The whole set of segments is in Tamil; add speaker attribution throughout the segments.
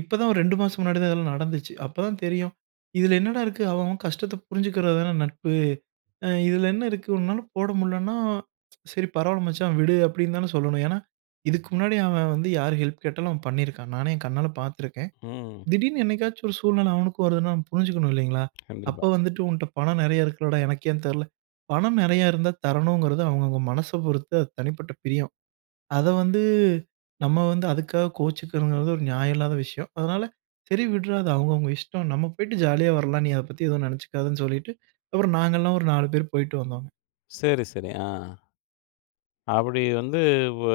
Speaker 1: இப்பதான் ஒரு 2 மாசம் முன்னாடி தான் இதெல்லாம் நடந்துச்சு. அப்ப தான் தெரியும், இதில என்னடா இருக்கு. அவன், அவன் கஷ்டத்த புரிஞ்சுக்கிறது தானே நட்பு. அ இதில என்ன இருக்கு, உன்னால போட முடியலன்னா, சரி. பரவாயில்ல மச்சான் விடு! அப்பிடின்னு தானே சொல்லணும். ஏன்னா, இதுக்கு முன்னாடி அவன் வந்து யார் ஹெல்ப் கேட்டாலும் அவன் பண்ணியிருக்கான். நானே, என் கண்ணால பார்த்துருக்கேன்.
Speaker 2: ம்.
Speaker 1: திடீர்னு என்னைக்காச்சும் ஒரு சூழ்நில அவனுக்கும் வருதுன்னா புரிஞ்சுக்கணும் இல்லேங்களா! அப்போ
Speaker 2: கண்டிப்பா.
Speaker 1: வந்துட்டு உன்ட்ட பணம் நிறையா இருக்குலடா! எனக்கு ஏன் தரல, பணம் நிறையா இருந்தா தரணுங்கிறது அவுங்கவுங்க மனச பொறுத்து அது தனிப்பட்ட பிரியம். அத வந்து, நம்ம வந்து அதுக்காக கோவிச்சுக்கணுங்கிறது ஒரு நியாயம் இல்லாத விஷயம். அதனால சரி விட்றா! அது அவுங்க அவுங்க இஷ்டம். நம்ம போயிட்டு ஜாலியா வரலாம். நீ அத பத்தி எதுவும் நினைச்சிக்காதன்னு சொல்லிட்டு அப்புறம் நாங்கலாம் ஒரு 4 பேரு போயிட்டு வந்தோம்.
Speaker 2: சரி, சரி. ஆ, அப்பிடி வந்து, வ்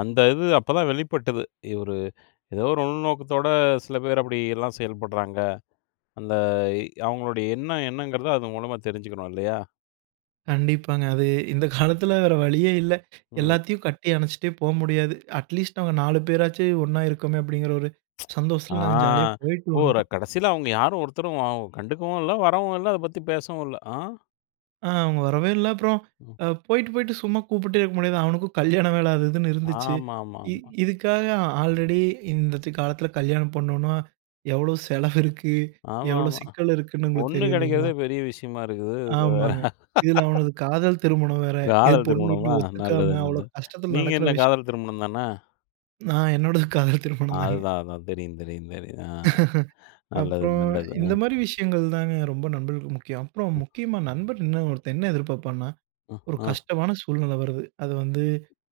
Speaker 2: அந்த இது அப்ப தான் வெளிப்பட்டது. ஒரு ஏதோ ஒரு உள்நோக்கத்தோட சில பேர் அப்பிடி எல்லாம் செயல்படுறாங்க. அந்த அவுங்களுடைய எண்ணம் என்னங்கிறத அது மூலமா தெரிஞ்சுக்கணும், இல்லயா!
Speaker 1: கண்டிப்பாங்க. அது இந்த காலத்தில வேற வழியே இல்ல.
Speaker 2: ம்.
Speaker 1: எல்லாத்தையும் கட்டி அணைச்சுட்டே போ முடியாது. அட்லீஸ்ட் நாங்க 4 பேராச்சு ஒன்னா இருக்கோமே! அப்பிடிங்கிற ஒரு
Speaker 2: ஆ,
Speaker 1: சந்தோஷத்தில நாங்க ஜாலியா போயிட்டு
Speaker 2: ஓ!
Speaker 1: வந்துட்டோம்.
Speaker 2: கடைசியில அவுங்க யாரும் ஒருத்தரும் ஆவ் கண்டுக்கவும் இல்ல, வரவும் இல்ல. அத பத்தி பேசவும் இல்ல. அ.
Speaker 1: ஆ, அவுங்க வரவே இல்ல, அப்புறம், அ போயிட்டு, போய்ட்டு சும்மா கூப்பிட்டே இருக்க முடியாது. அவனுக்கும் கல்யாண வேல அது இதுன்னு இருந்துச்சு. இ
Speaker 2: ஆமாமாமா.
Speaker 1: இதுக்காக, ஆல்ரெடி இந்தத்த காலத்தில கல்யாணம் பண்ணணுன்னா, எவ்ளோ செலவு இருக்கு எவ்ளோ
Speaker 2: ஆமாமா.
Speaker 1: சிக்கல் இருக்குன்னு உங்களுக்கு
Speaker 2: பொண்ணு
Speaker 1: தெரியும் இல்லேங்களா!
Speaker 2: கிடைக்கிறதே பெரிய விஷயமா இருக்குது. இதில வேற
Speaker 1: ஆமாங்க. இதில அவனது காதல் திருமணம் வேற. ஏ
Speaker 2: காதல்
Speaker 1: பொண்ணு வீட்ல
Speaker 2: திருமணமா, நல்லது
Speaker 1: ஒத்துக்காம அவ்ளோ
Speaker 2: நல்லது.
Speaker 1: கஷ்டத்தில
Speaker 2: நீங்க
Speaker 1: நடக்கிற
Speaker 2: என்ன
Speaker 1: விஷயம்.
Speaker 2: காதல் திருமணம் தானே!
Speaker 1: நான், என்னோடது காதல் திருமணம் தாங்க.
Speaker 2: அதுதான், அதுதான், தெரியும், தெரியும், தெரியும். அ நல்லது,
Speaker 1: அப்புறம்,
Speaker 2: நல்லது, அ.
Speaker 1: இந்தமாரி விஷயங்கள் தாங்க ரொம்ப நண்பர்களுக்கு முக்கியம். அப்புறம் முக்கியமா நண்பர் என்ன ஒருத்தன் என்ன எதிர்பார்ப்பான்னா,
Speaker 2: அ,
Speaker 1: ஒரு
Speaker 2: ஆ.
Speaker 1: கஷ்டமான சூழ்நிலை வருது, அது வந்து,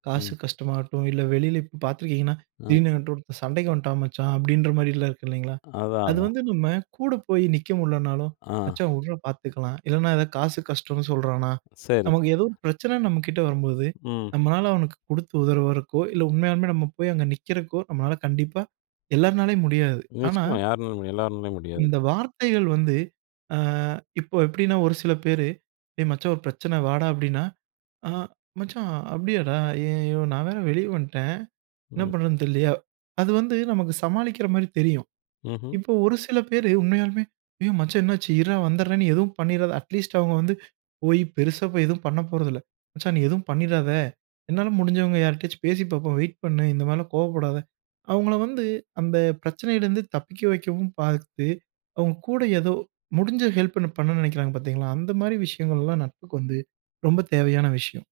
Speaker 1: காசு
Speaker 2: ம்.
Speaker 1: கஷ்டமாகட்டும், இல்ல வெளில இப்ப பார்த்துருக்கீங்கன்னா,
Speaker 2: அ.
Speaker 1: திடீர்னு என்கிட்ட ஒருத்தன் சண்டைக்கு வந்துட்டான் மச்சான், அப்பிடின்ற மாரிலாம் இருக்கு இல்டவேங்களா!
Speaker 2: அதான்,
Speaker 1: அது
Speaker 2: அதான்.
Speaker 1: வந்து நம்ம கூட போய் நிற்க முடியலனாலும்,
Speaker 2: ஆ.
Speaker 1: மச்சான் வுட்றா பார்த்துக்கலாம், இல்லன்னா எதாவது காசு கஷ்டன்னு சொல்றானா!
Speaker 2: சரி.
Speaker 1: நமக்கு ஏதோ ஒரு பிரச்சனை நம்மக்கிட்ட வரும்போது
Speaker 2: ம்.
Speaker 1: நம்மளால அவனுக்கு கொடுத்து உதவுறதுக்கோ! இல்ல உண்மையாலுமே நம்ம போய் அங்க நிற்கிறக்கோ! நம்மளால கண்டிப்பா எல்லார்னாலயும் முடியாது. ஆனா
Speaker 2: நிச்சயமா யார்னாலும் எல்லார்னாலயும் முடியாது.
Speaker 1: இந்த வார்த்தைகள் வந்து, ஆ இப்போ எப்பிடின்னா ஒரு சில பேரு, ஏய் மச்சான்! ஒரு பிரச்சனை வாடா, அப்பிடின்னா, ஆ! மச்சான் அப்பிடியாடா, ஐய்யயோ! நான் வேற வெளியே வந்ட்டேன். என்ன
Speaker 2: ம்.
Speaker 1: பண்றது தெரியலயே! அது வந்து நமக்கு சமாளிக்கிறமாரி தெரியும்.
Speaker 2: ம்ஹ்ம்.
Speaker 1: இப்போ ஒரு சில பேர் உண்மையாலுமே, ஐயோ! மச்சான் என்னாச்சு, இருடா! வந்துர்றேன்னு நீ எதுவும் பண்ணிறாத! அட்லீஸ்ட் அவுங்க வந்து போய் பெருசா போய் எதுவும் பண்ண போறதில்ல, மச்சான் நீ எதுவும் பண்ணிறாத! என்னால முடிஞ்சவுங்க யார்கிட்டயாச்சும் பேசி பார்ப்போம் வெயிட் பண்ணு! இந்த மாரிலாம் கோவப்படாத! அவுங்கள வந்து அந்த பிரச்சனையிலிருந்து தப்பிக்க வைக்கவும் பார்த்து, அவுங்க கூட ஏதோ முடிஞ்ச ஹெல்ப்ப பண்ணணுன்னு நினைக்கிறாங்க பார்த்தீங்களா! அந்தமாரி விஷயங்கள்லாம் நட்புக்கு வந்து ரொம்ப தேவையான விஷயம்.